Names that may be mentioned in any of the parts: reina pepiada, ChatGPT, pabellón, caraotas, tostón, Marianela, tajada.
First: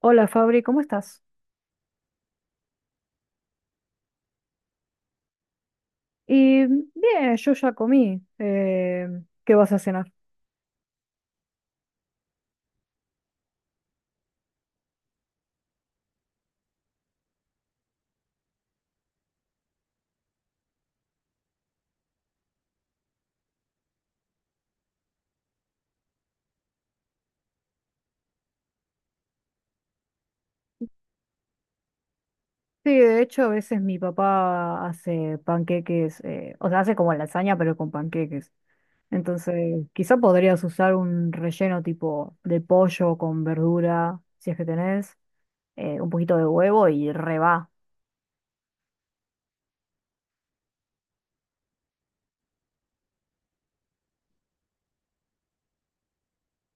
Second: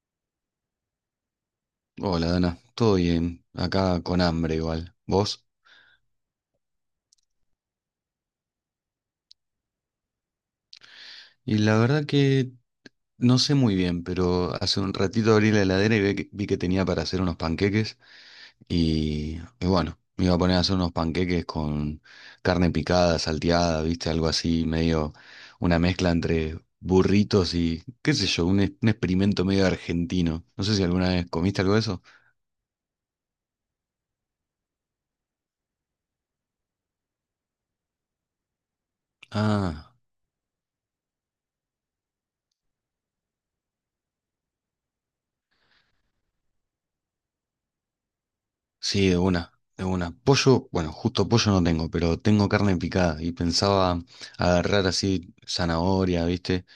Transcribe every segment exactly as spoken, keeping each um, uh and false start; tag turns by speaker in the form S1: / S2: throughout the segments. S1: Hola Fabri, ¿cómo estás?
S2: Hola, Dana. Todo bien. Acá con hambre igual. ¿Vos?
S1: Y bien, yo ya comí. Eh, ¿qué vas a cenar?
S2: Y la verdad que no sé muy bien, pero hace un ratito abrí la heladera y ve que- vi que tenía para hacer unos panqueques. Y, y bueno, me iba a poner a hacer unos panqueques con carne picada, salteada, ¿viste? Algo así, medio una mezcla entre burritos y, qué sé yo, un, ex- un experimento medio argentino. No sé si alguna vez comiste algo de eso.
S1: Sí, de hecho a veces mi papá hace panqueques, eh, o sea, hace como lasaña pero con panqueques. Entonces,
S2: Ah.
S1: quizá podrías usar un relleno tipo de pollo con verdura, si es que tenés, eh, un poquito de huevo y reba.
S2: Sí, de una, de una. Pollo, bueno, justo pollo no tengo, pero tengo carne picada y pensaba agarrar así zanahoria, ¿viste?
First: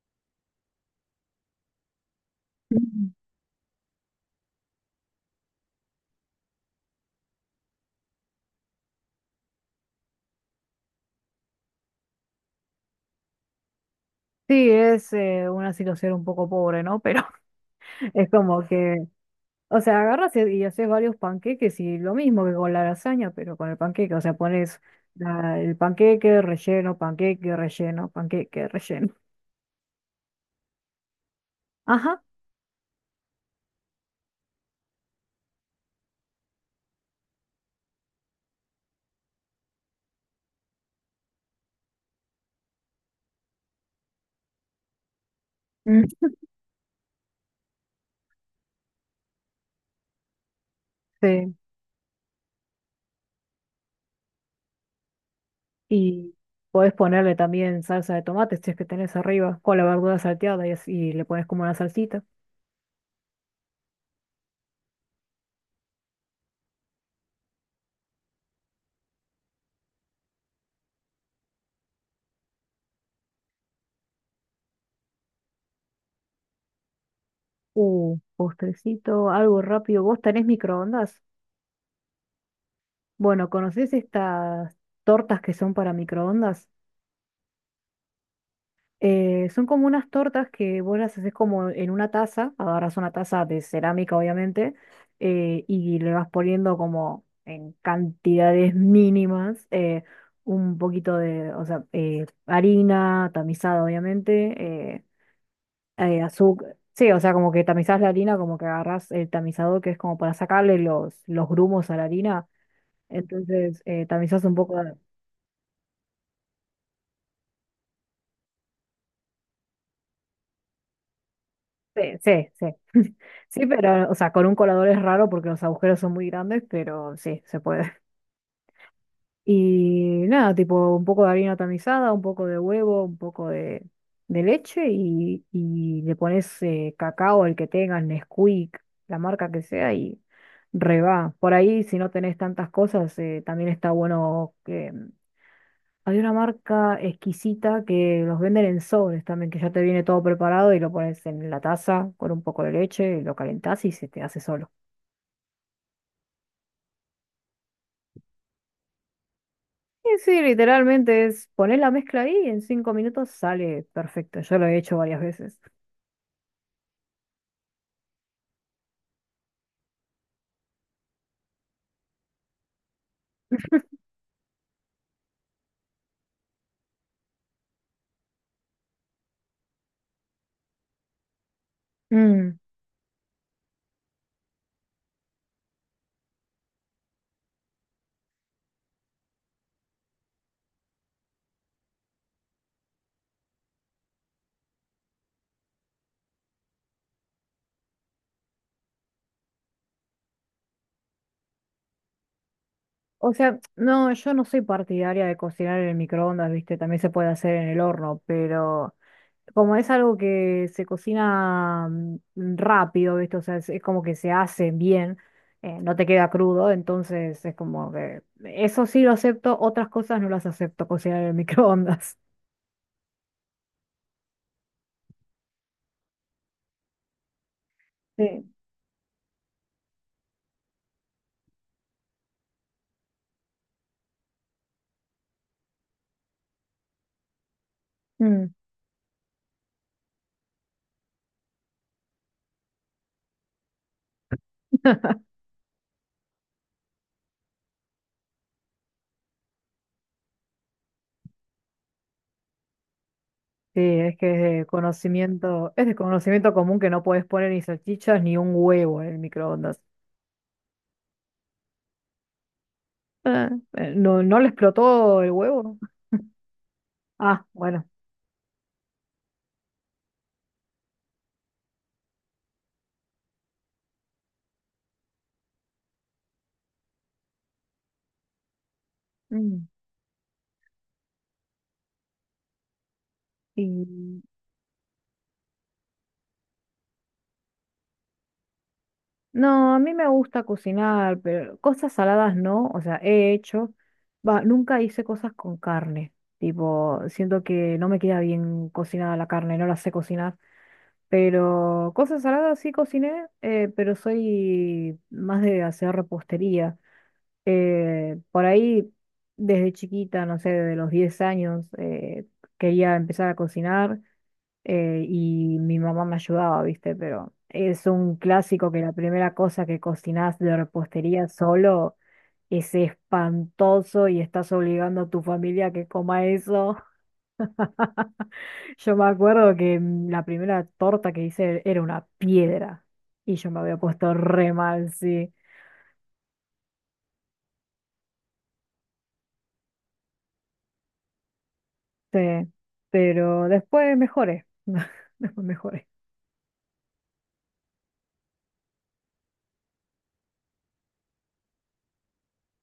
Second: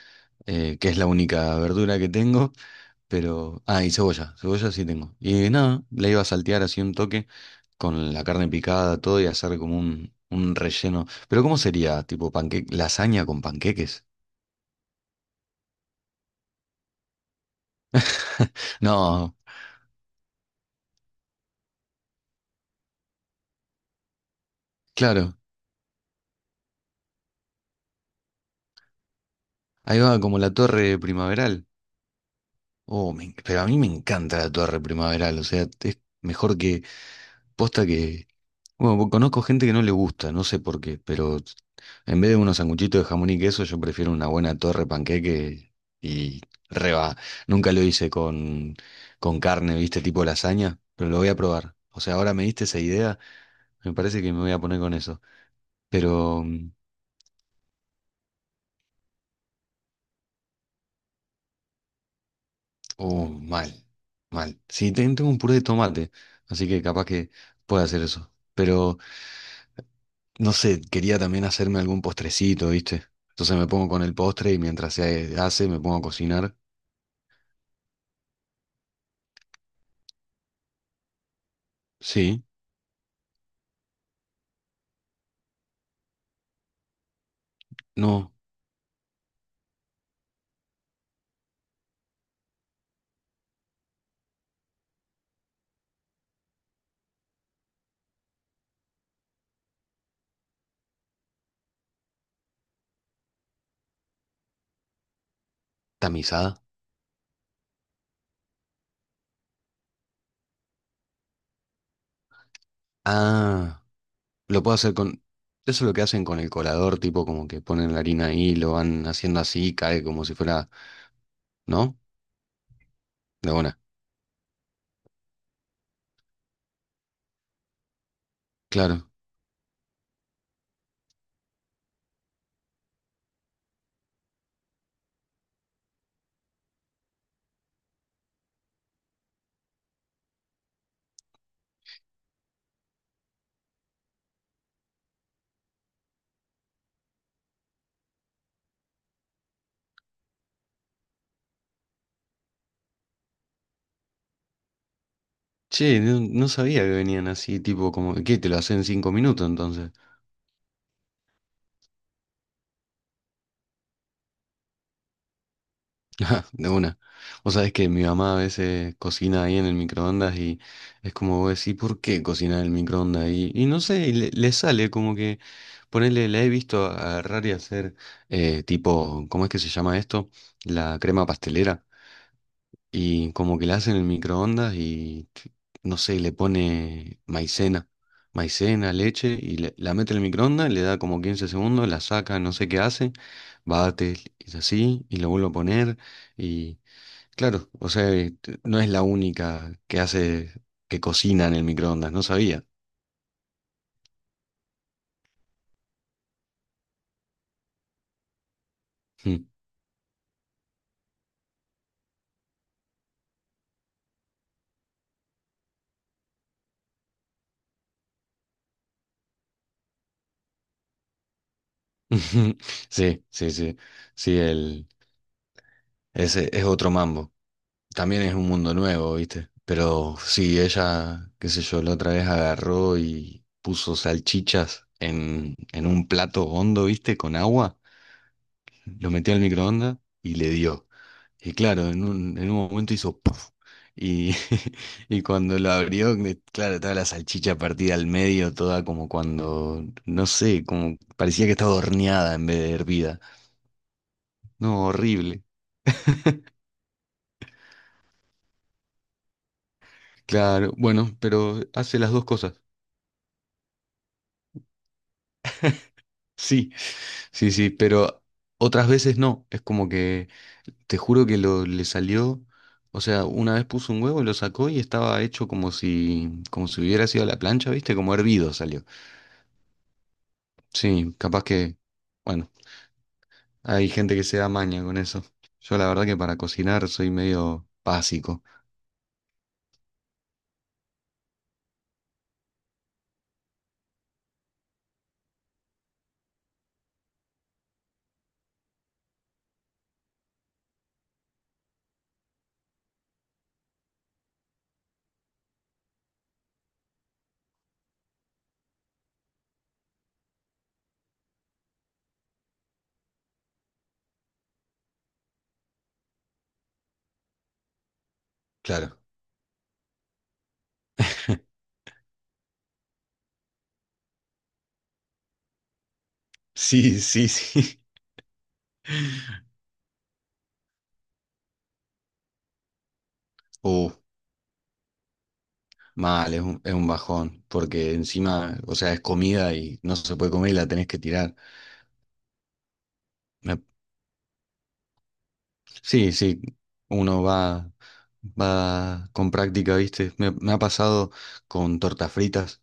S2: Eh, que es la única verdura que tengo, pero... Ah, y cebolla, cebolla sí tengo. Y nada, la iba a saltear así un toque con la carne picada, todo y hacer como un, un relleno. Pero ¿cómo sería? Tipo panque... lasaña con panqueques.
S1: Sí, es, eh, una situación un poco pobre, ¿no? Pero es como que.
S2: No,
S1: O sea, agarras y y haces varios panqueques y lo mismo que con la lasaña, pero con el panqueque. O sea, pones
S2: claro,
S1: la- el panqueque, relleno, panqueque, relleno, panqueque, relleno.
S2: ahí va como la torre primaveral.
S1: Ajá.
S2: Oh, me en- pero a mí me encanta la torre primaveral, o sea, es mejor. Posta que, bueno, po- conozco gente que no le gusta, no sé por qué, pero en vez de unos sanguchitos de jamón y queso, yo prefiero una buena torre panqueque
S1: Mm.
S2: y reba. Nunca lo hice con, con carne, viste, tipo lasaña, pero lo voy a
S1: Sí.
S2: probar. O sea, ahora me diste esa idea, me parece que me voy a poner con eso.
S1: Y
S2: Pero, mm,
S1: podés ponerle también salsa de tomate, si es que tenés arriba, con la verdura salteada y así y le pones como una salsita.
S2: uh, mal, mal. Sí, ten- tengo un puré de tomate, así que capaz que pueda hacer eso. Pero no sé, quería también hacerme algún postrecito, ¿viste? Entonces me pongo con el postre y mientras se hace me pongo a cocinar.
S1: Uh, postrecito, algo rápido. ¿Vos tenés microondas?
S2: Sí,
S1: Bueno, ¿conocés estas tortas que son para microondas?
S2: no,
S1: Eh, son como unas tortas que vos las haces como en una taza, agarras una taza de cerámica, obviamente, eh, y le vas poniendo como en cantidades mínimas, eh, un poquito de, o sea, eh, harina tamizada, obviamente, eh, eh,
S2: tamizada.
S1: azúcar, sí, o sea, como que tamizás la harina, como que agarrás el tamizador, que es como para sacarle los, los grumos a la harina, entonces
S2: Ah,
S1: eh, tamizás un
S2: lo puedo
S1: poco.
S2: hacer con... Eso es lo que hacen con el colador, tipo como que ponen la harina ahí, lo van haciendo así, cae como si fuera... ¿No?
S1: Sí, sí, sí.
S2: De
S1: Sí,
S2: buena.
S1: pero, o sea, con un colador es raro porque los agujeros son muy grandes, pero sí, se puede.
S2: Claro.
S1: Y nada, tipo un poco de harina tamizada, un poco de huevo, un poco de, de leche y, y le pones, eh, cacao, el que tengas, Nesquik, la marca que sea, y reba. Por ahí, si no tenés tantas cosas, eh, también está bueno. Había una marca exquisita que los venden en sobres también, que ya te viene todo preparado y lo pones en la taza con un poco de leche, y lo calentás y se te hace solo.
S2: Che, no, no sabía que venían así, tipo como... ¿Qué? ¿Te lo hacen en cinco minutos entonces?
S1: Y sí, literalmente es poner la mezcla ahí y en cinco minutos sale perfecto. Yo lo he hecho varias veces.
S2: De una. O sabes que mi mamá a veces cocina ahí en el microondas y es como vos decís, ¿por qué cocina en el microondas? Y, y no sé, y le, le sale como que, ponele, la he visto agarrar y hacer eh, tipo, ¿cómo es que se llama esto? La crema pastelera.
S1: Mm.
S2: Y como que la hace en el microondas y, t- no sé, le pone maicena, maicena, leche y le- la mete en el microondas, le da como quince segundos, la saca, no sé qué hace, bate y así, y lo vuelve a poner. Claro, o sea, eh, t- no es la única que hace que cocina en el microondas, no sabía.
S1: O sea, no, yo no soy partidaria de cocinar en el microondas, ¿viste? También se puede hacer en el horno, pero
S2: Mm.
S1: como es algo que se cocina, mm, rápido, ¿viste? O sea, es, es como que se hace bien, eh, no te queda crudo, entonces es como que eso sí lo acepto, otras cosas no las acepto cocinar en el microondas.
S2: Sí, sí, sí, sí, el, ese es otro mambo. También es
S1: Sí.
S2: un mundo nuevo, ¿viste? Pero sí, ella, qué sé yo, la otra vez agarró y puso salchichas en, en un plato hondo, ¿viste? Con agua,
S1: Mm.
S2: lo metió al microondas y le dio. Y claro, en un, en un momento hizo puff. Y, y cuando lo abrió, eh, claro, estaba la salchicha partida al medio, toda como cuando, no sé, como parecía que estaba horneada en vez de hervida.
S1: Sí, es que es de
S2: No, horrible.
S1: conocimiento, es de conocimiento común que no puedes poner ni salchichas ni un huevo en el microondas.
S2: Claro, bueno, pero hace las dos cosas.
S1: Ah, eh, ¿no, no le explotó el huevo?
S2: Sí,
S1: Ah,
S2: sí, sí,
S1: bueno.
S2: pero otras veces no. Es como que, te juro que lo, le salió, o sea, una vez puso un huevo y lo sacó y estaba hecho como si, como si hubiera sido a la plancha, ¿viste? Como hervido salió.
S1: Mm.
S2: Sí, capaz que... Bueno.
S1: Y
S2: Hay gente que se da maña con eso. Yo la verdad que para cocinar soy medio básico.
S1: no, a mí me gusta cocinar, pero cosas saladas no, o sea, he hecho, va, nunca hice cosas con carne, tipo, siento que no me queda bien cocinada la carne, no la sé cocinar, pero cosas saladas sí cociné, eh, pero soy más de hacer repostería. Eh, por ahí, desde chiquita, no sé, de los diez años, eh, quería empezar a cocinar. Eh, y mi mamá me ayudaba, ¿viste? Pero es un clásico que la
S2: Claro.
S1: primera cosa que cocinás de repostería solo es espantoso y estás obligando a tu familia a que coma eso.
S2: Sí, sí, sí.
S1: Yo me acuerdo que, mm, la primera torta que hice era una piedra y yo me había
S2: Uh,
S1: puesto re mal, sí,
S2: Mal, es un, es un bajón, porque encima, o sea, es comida y no se puede comer y la tenés que tirar.
S1: sí, pero
S2: Me-
S1: después mejoré, después mejoré.
S2: sí, sí, uno va, va, con práctica, ¿viste? Me, me ha pasado con tortas fritas.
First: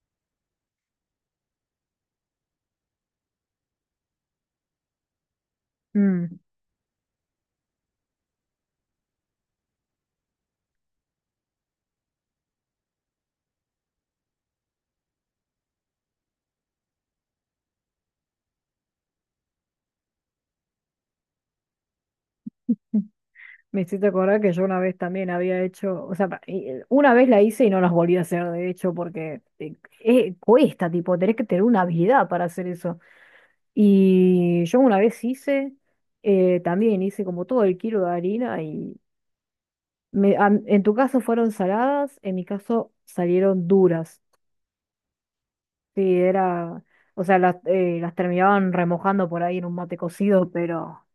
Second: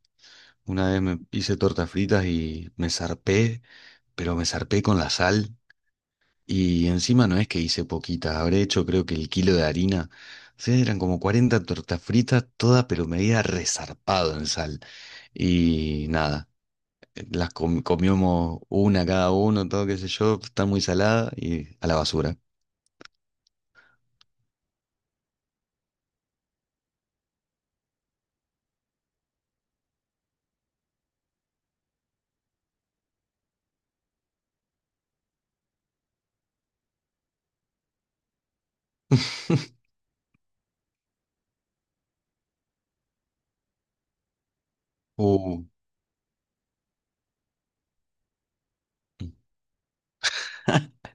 S2: Una vez me hice tortas fritas y me zarpé, pero me zarpé con la sal.
S1: Mm.
S2: Y encima no es que hice poquita, habré hecho creo que el kilo de harina. O sea, eran como cuarenta tortas fritas, todas pero medida resarpado en sal. Y nada, las com- comíamos una cada uno, todo qué sé yo, está muy salada y a la basura.
S1: Me hiciste acordar que yo una vez también había hecho, o sea, pa- y- eh, una vez la hice y no las volví a hacer, de hecho, porque eh, eh, cuesta, tipo, tenés que tener una habilidad para hacer eso. Y yo una vez hice, eh, también hice como todo el kilo de harina y, me- a- en tu caso fueron saladas, en mi caso salieron duras.
S2: Uh.
S1: Sí, era, o sea, las, eh, las terminaban remojando por ahí en un mate cocido, pero,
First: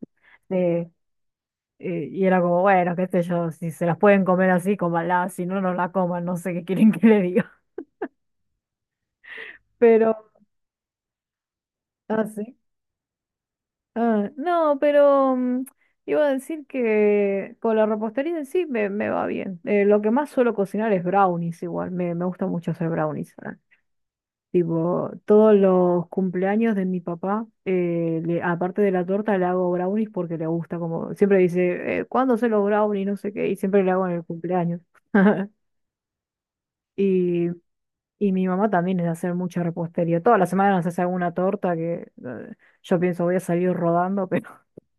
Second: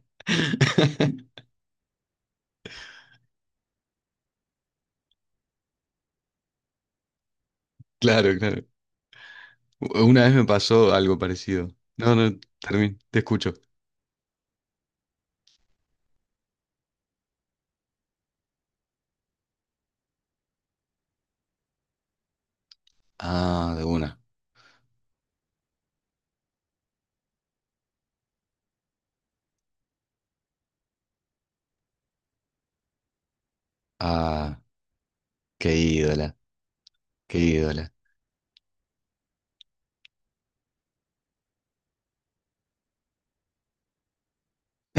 S1: eh, Eh, y era como, bueno, qué sé yo, si se las pueden comer así, cómanlas, si no, no la coman, no sé qué quieren que le diga.
S2: Claro, claro.
S1: Pero,
S2: Una vez me pasó algo parecido. No,
S1: ah,
S2: no,
S1: sí.
S2: termino, te escucho.
S1: Ah, no, pero, mm, iba a decir que con la repostería en sí, me, me va bien. Eh, lo que más suelo cocinar es brownies, igual me, me gusta mucho hacer brownies. Ah,
S2: Ah, de una.
S1: tipo, todos los cumpleaños de mi papá, eh, le- aparte de la torta, le hago brownies porque le gusta, como siempre dice, eh, ¿cuándo se los brownies? No sé qué, y siempre le hago en el
S2: Ah,
S1: cumpleaños.
S2: qué ídola, qué
S1: Y
S2: ídola.
S1: Y mi mamá también es de hacer mucha repostería. Toda la semana nos hace alguna torta que, eh, yo pienso, voy a salir rodando, pero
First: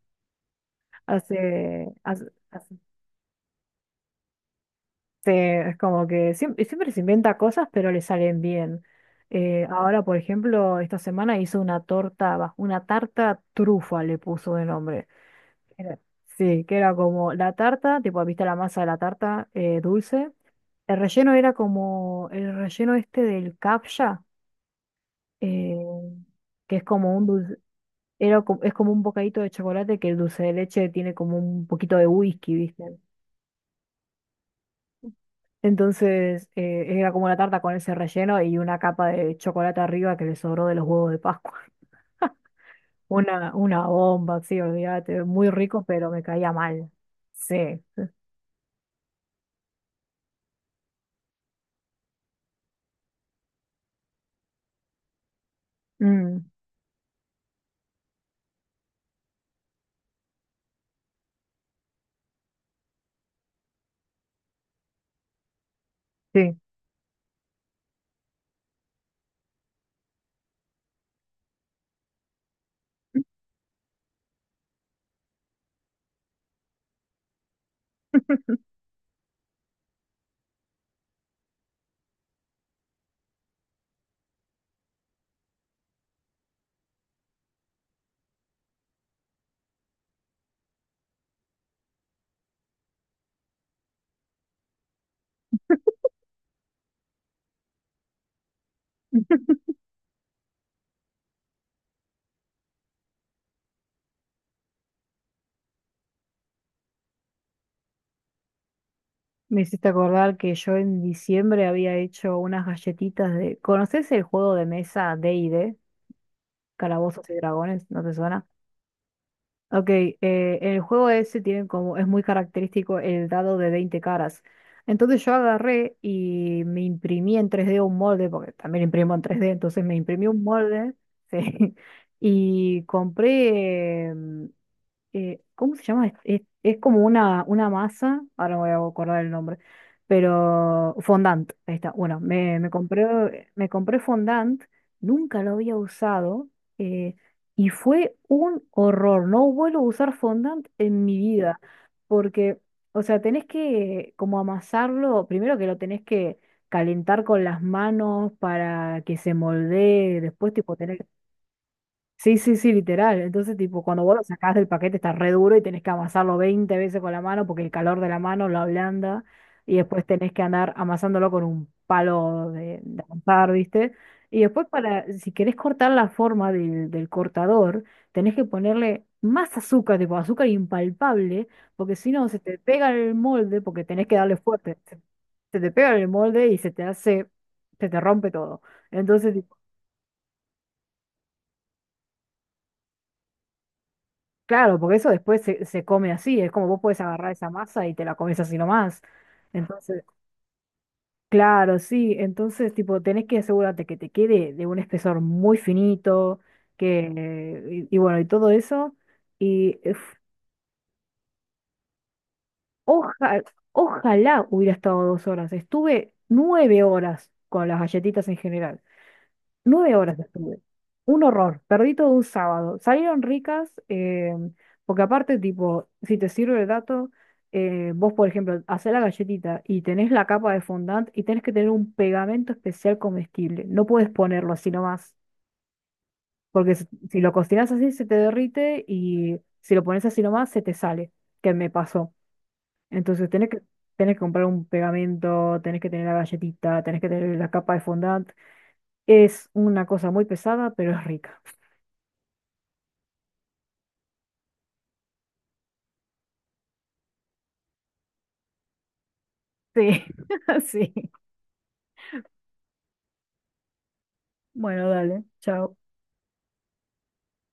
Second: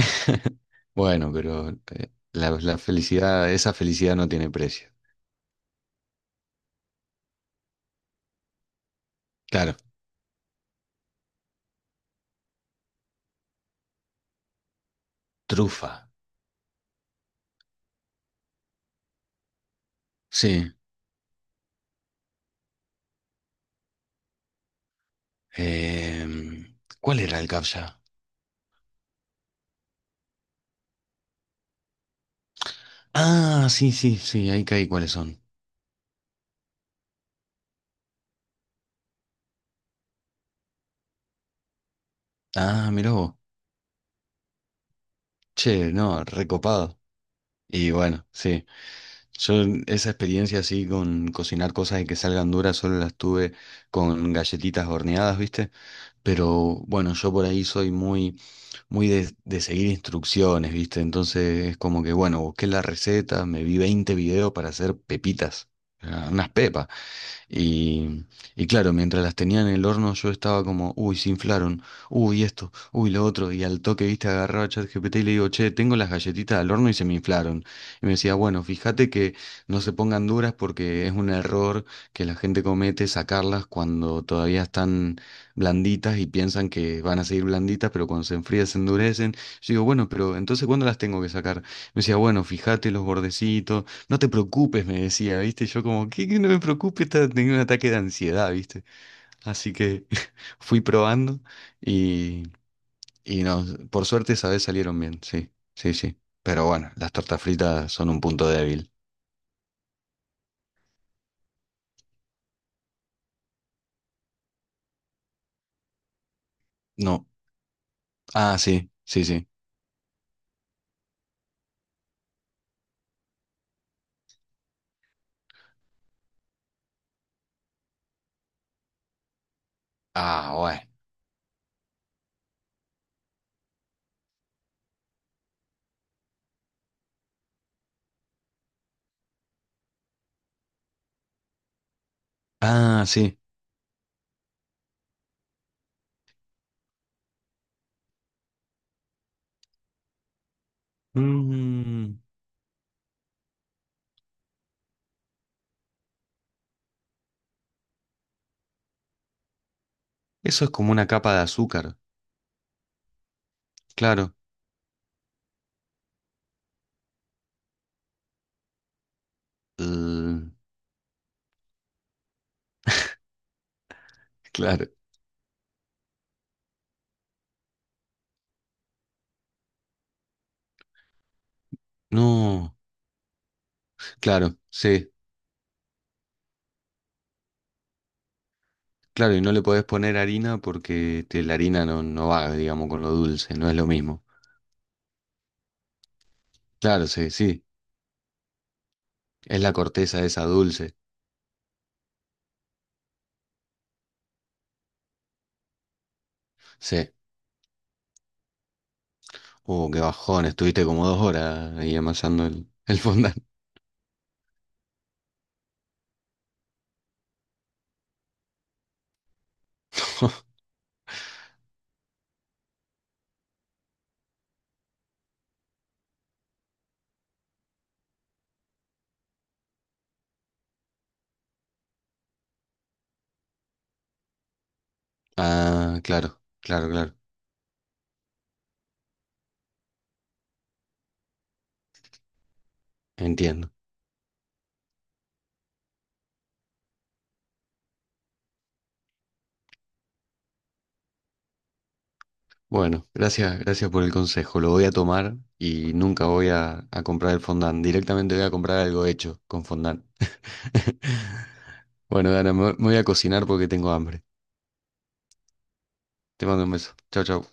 S2: Bueno, pero
S1: hace,
S2: eh,
S1: hace-
S2: la, la
S1: hace-
S2: felicidad, esa felicidad no tiene precio.
S1: se- es como que siempre, siempre se inventa cosas, pero le salen bien. Eh,
S2: Claro,
S1: ahora, por ejemplo, esta semana hizo una torta, va, una tarta trufa le puso de nombre. Era-
S2: trufa.
S1: Sí, que era como la tarta, tipo, viste la masa de la tarta, eh, dulce.
S2: Sí.
S1: El relleno era como el relleno este del capcha, eh, que
S2: Em,
S1: es como
S2: ¿cuál
S1: un
S2: era el
S1: dulce.
S2: captcha?
S1: Era co- es como un bocadito de chocolate que el dulce de leche tiene como un poquito de whisky, ¿viste?
S2: Ah, sí, sí, sí, ahí caí cuáles son.
S1: Entonces, eh, era como una tarta con ese relleno y una capa de chocolate arriba que le sobró de los huevos de Pascua.
S2: Ah, mirá vos.
S1: Una, una bomba, sí, olvídate, muy rico,
S2: Che,
S1: pero me
S2: no,
S1: caía mal.
S2: recopado.
S1: Sí,
S2: Y
S1: sí.
S2: bueno, sí. Yo esa experiencia así con cocinar cosas y que salgan duras solo las tuve con galletitas horneadas, ¿viste?
S1: Mm,
S2: Pero bueno, yo por ahí soy muy, muy de, de seguir instrucciones, ¿viste? Entonces es como que, bueno, busqué la receta, me vi veinte videos para hacer pepitas, ah, unas
S1: sí.
S2: pepas. Y, y claro, mientras las tenía en el horno yo estaba como, uy, se inflaron, uy, esto, uy, lo otro. Y al toque, viste, agarraba a ChatGPT y le digo, che, tengo las galletitas al horno y se me inflaron. Y me decía, bueno, fíjate que no se pongan duras porque es un error que la gente comete sacarlas cuando todavía están blanditas y piensan que van a seguir blanditas, pero cuando se enfrían se endurecen. Yo digo, bueno, pero entonces ¿cuándo las tengo que sacar? Me decía, bueno, fíjate los bordecitos. No te preocupes, me decía, ¿viste? Yo como, ¿qué, que no me preocupe? Estaba teniendo un ataque de ansiedad, ¿viste? Así que fui probando y, y no, por suerte esa vez salieron bien, sí, sí, sí. Pero bueno, las tortas fritas son un punto débil.
S1: Me hiciste acordar que yo en diciembre había hecho unas galletitas de, ¿conoces el juego de mesa d y d,
S2: No.
S1: Calabozos y Dragones? ¿No te suena?
S2: Ah, sí, sí, sí.
S1: Ok, eh, el juego ese tiene como, es muy característico el dado de veinte caras. Entonces yo agarré y me imprimí en tres d un molde, porque también imprimo en tres d, entonces me imprimí un
S2: Ah, bueno.
S1: molde, sí, y compré, em, eh, ¿cómo se llama? Es, es- es como una, una masa, ahora me voy a acordar el nombre, pero fondant, ahí está. Bueno, me, me
S2: Ah, sí.
S1: compré, me compré fondant, nunca lo había usado, eh, y fue un horror. No vuelvo a usar fondant en mi vida,
S2: Mm,
S1: porque, o sea, tenés que como amasarlo, primero que lo tenés que calentar con las manos para que se moldee, después
S2: Eso es
S1: tipo
S2: como
S1: tener.
S2: una capa de azúcar,
S1: Sí, sí, sí, literal. Entonces, tipo, cuando vos lo
S2: claro.
S1: sacás del paquete está re duro y tenés que amasarlo veinte veces con la mano porque el calor de la mano lo ablanda y después tenés que
S2: Mm,
S1: andar amasándolo con un palo de, de amasar, ¿viste? Y después
S2: claro.
S1: para, si querés cortar la forma del, del cortador, tenés que ponerle más azúcar, tipo azúcar impalpable, porque si no se te
S2: No,
S1: pega el molde porque tenés que darle
S2: claro,
S1: fuerte. Se,
S2: sí.
S1: se te pega el molde y se te hace, se te rompe todo. Entonces,
S2: Claro, y no le podés poner harina porque te- la harina no, no va, digamos, con lo dulce, no es lo mismo.
S1: claro, porque eso después se, se come así, es como vos puedes
S2: Claro, sí,
S1: agarrar esa
S2: sí,
S1: masa y te la comes así nomás.
S2: es la
S1: Entonces,
S2: corteza esa dulce.
S1: claro, sí, entonces tipo tenés que asegurarte que te quede de un espesor muy finito,
S2: Sí.
S1: que, eh, y, y bueno, y todo eso. Y
S2: Uh,
S1: eh,
S2: qué bajón, estuviste como dos horas ahí amasando el, el fondant.
S1: oja- Ojalá hubiera estado dos horas. Estuve nueve horas con las galletitas en general. Nueve horas estuve. Un horror. Perdí todo un sábado. Salieron ricas, eh, porque aparte, tipo, si te sirve el dato, eh, vos, por ejemplo, hacés la galletita y tenés la capa de fondant y tenés que tener un pegamento especial comestible. No puedes ponerlo así nomás,
S2: Ah, claro,
S1: porque si
S2: claro, claro,
S1: si lo cocinás así se te derrite, y si lo pones así nomás se te sale, que me pasó. Entonces tenés que,
S2: entiendo.
S1: tenés que comprar un pegamento, tenés que tener la galletita, tenés que tener la capa de fondant. Es una cosa muy pesada, pero es rica.
S2: Bueno, gracias, gracias por el consejo, lo voy a tomar y nunca voy a, a comprar el fondant, directamente voy a comprar algo hecho con
S1: Sí,
S2: fondant.
S1: sí.
S2: Bueno, Dana, me me voy a cocinar porque tengo hambre.
S1: Bueno, dale, chao.
S2: Te mando un beso. Chau, chau.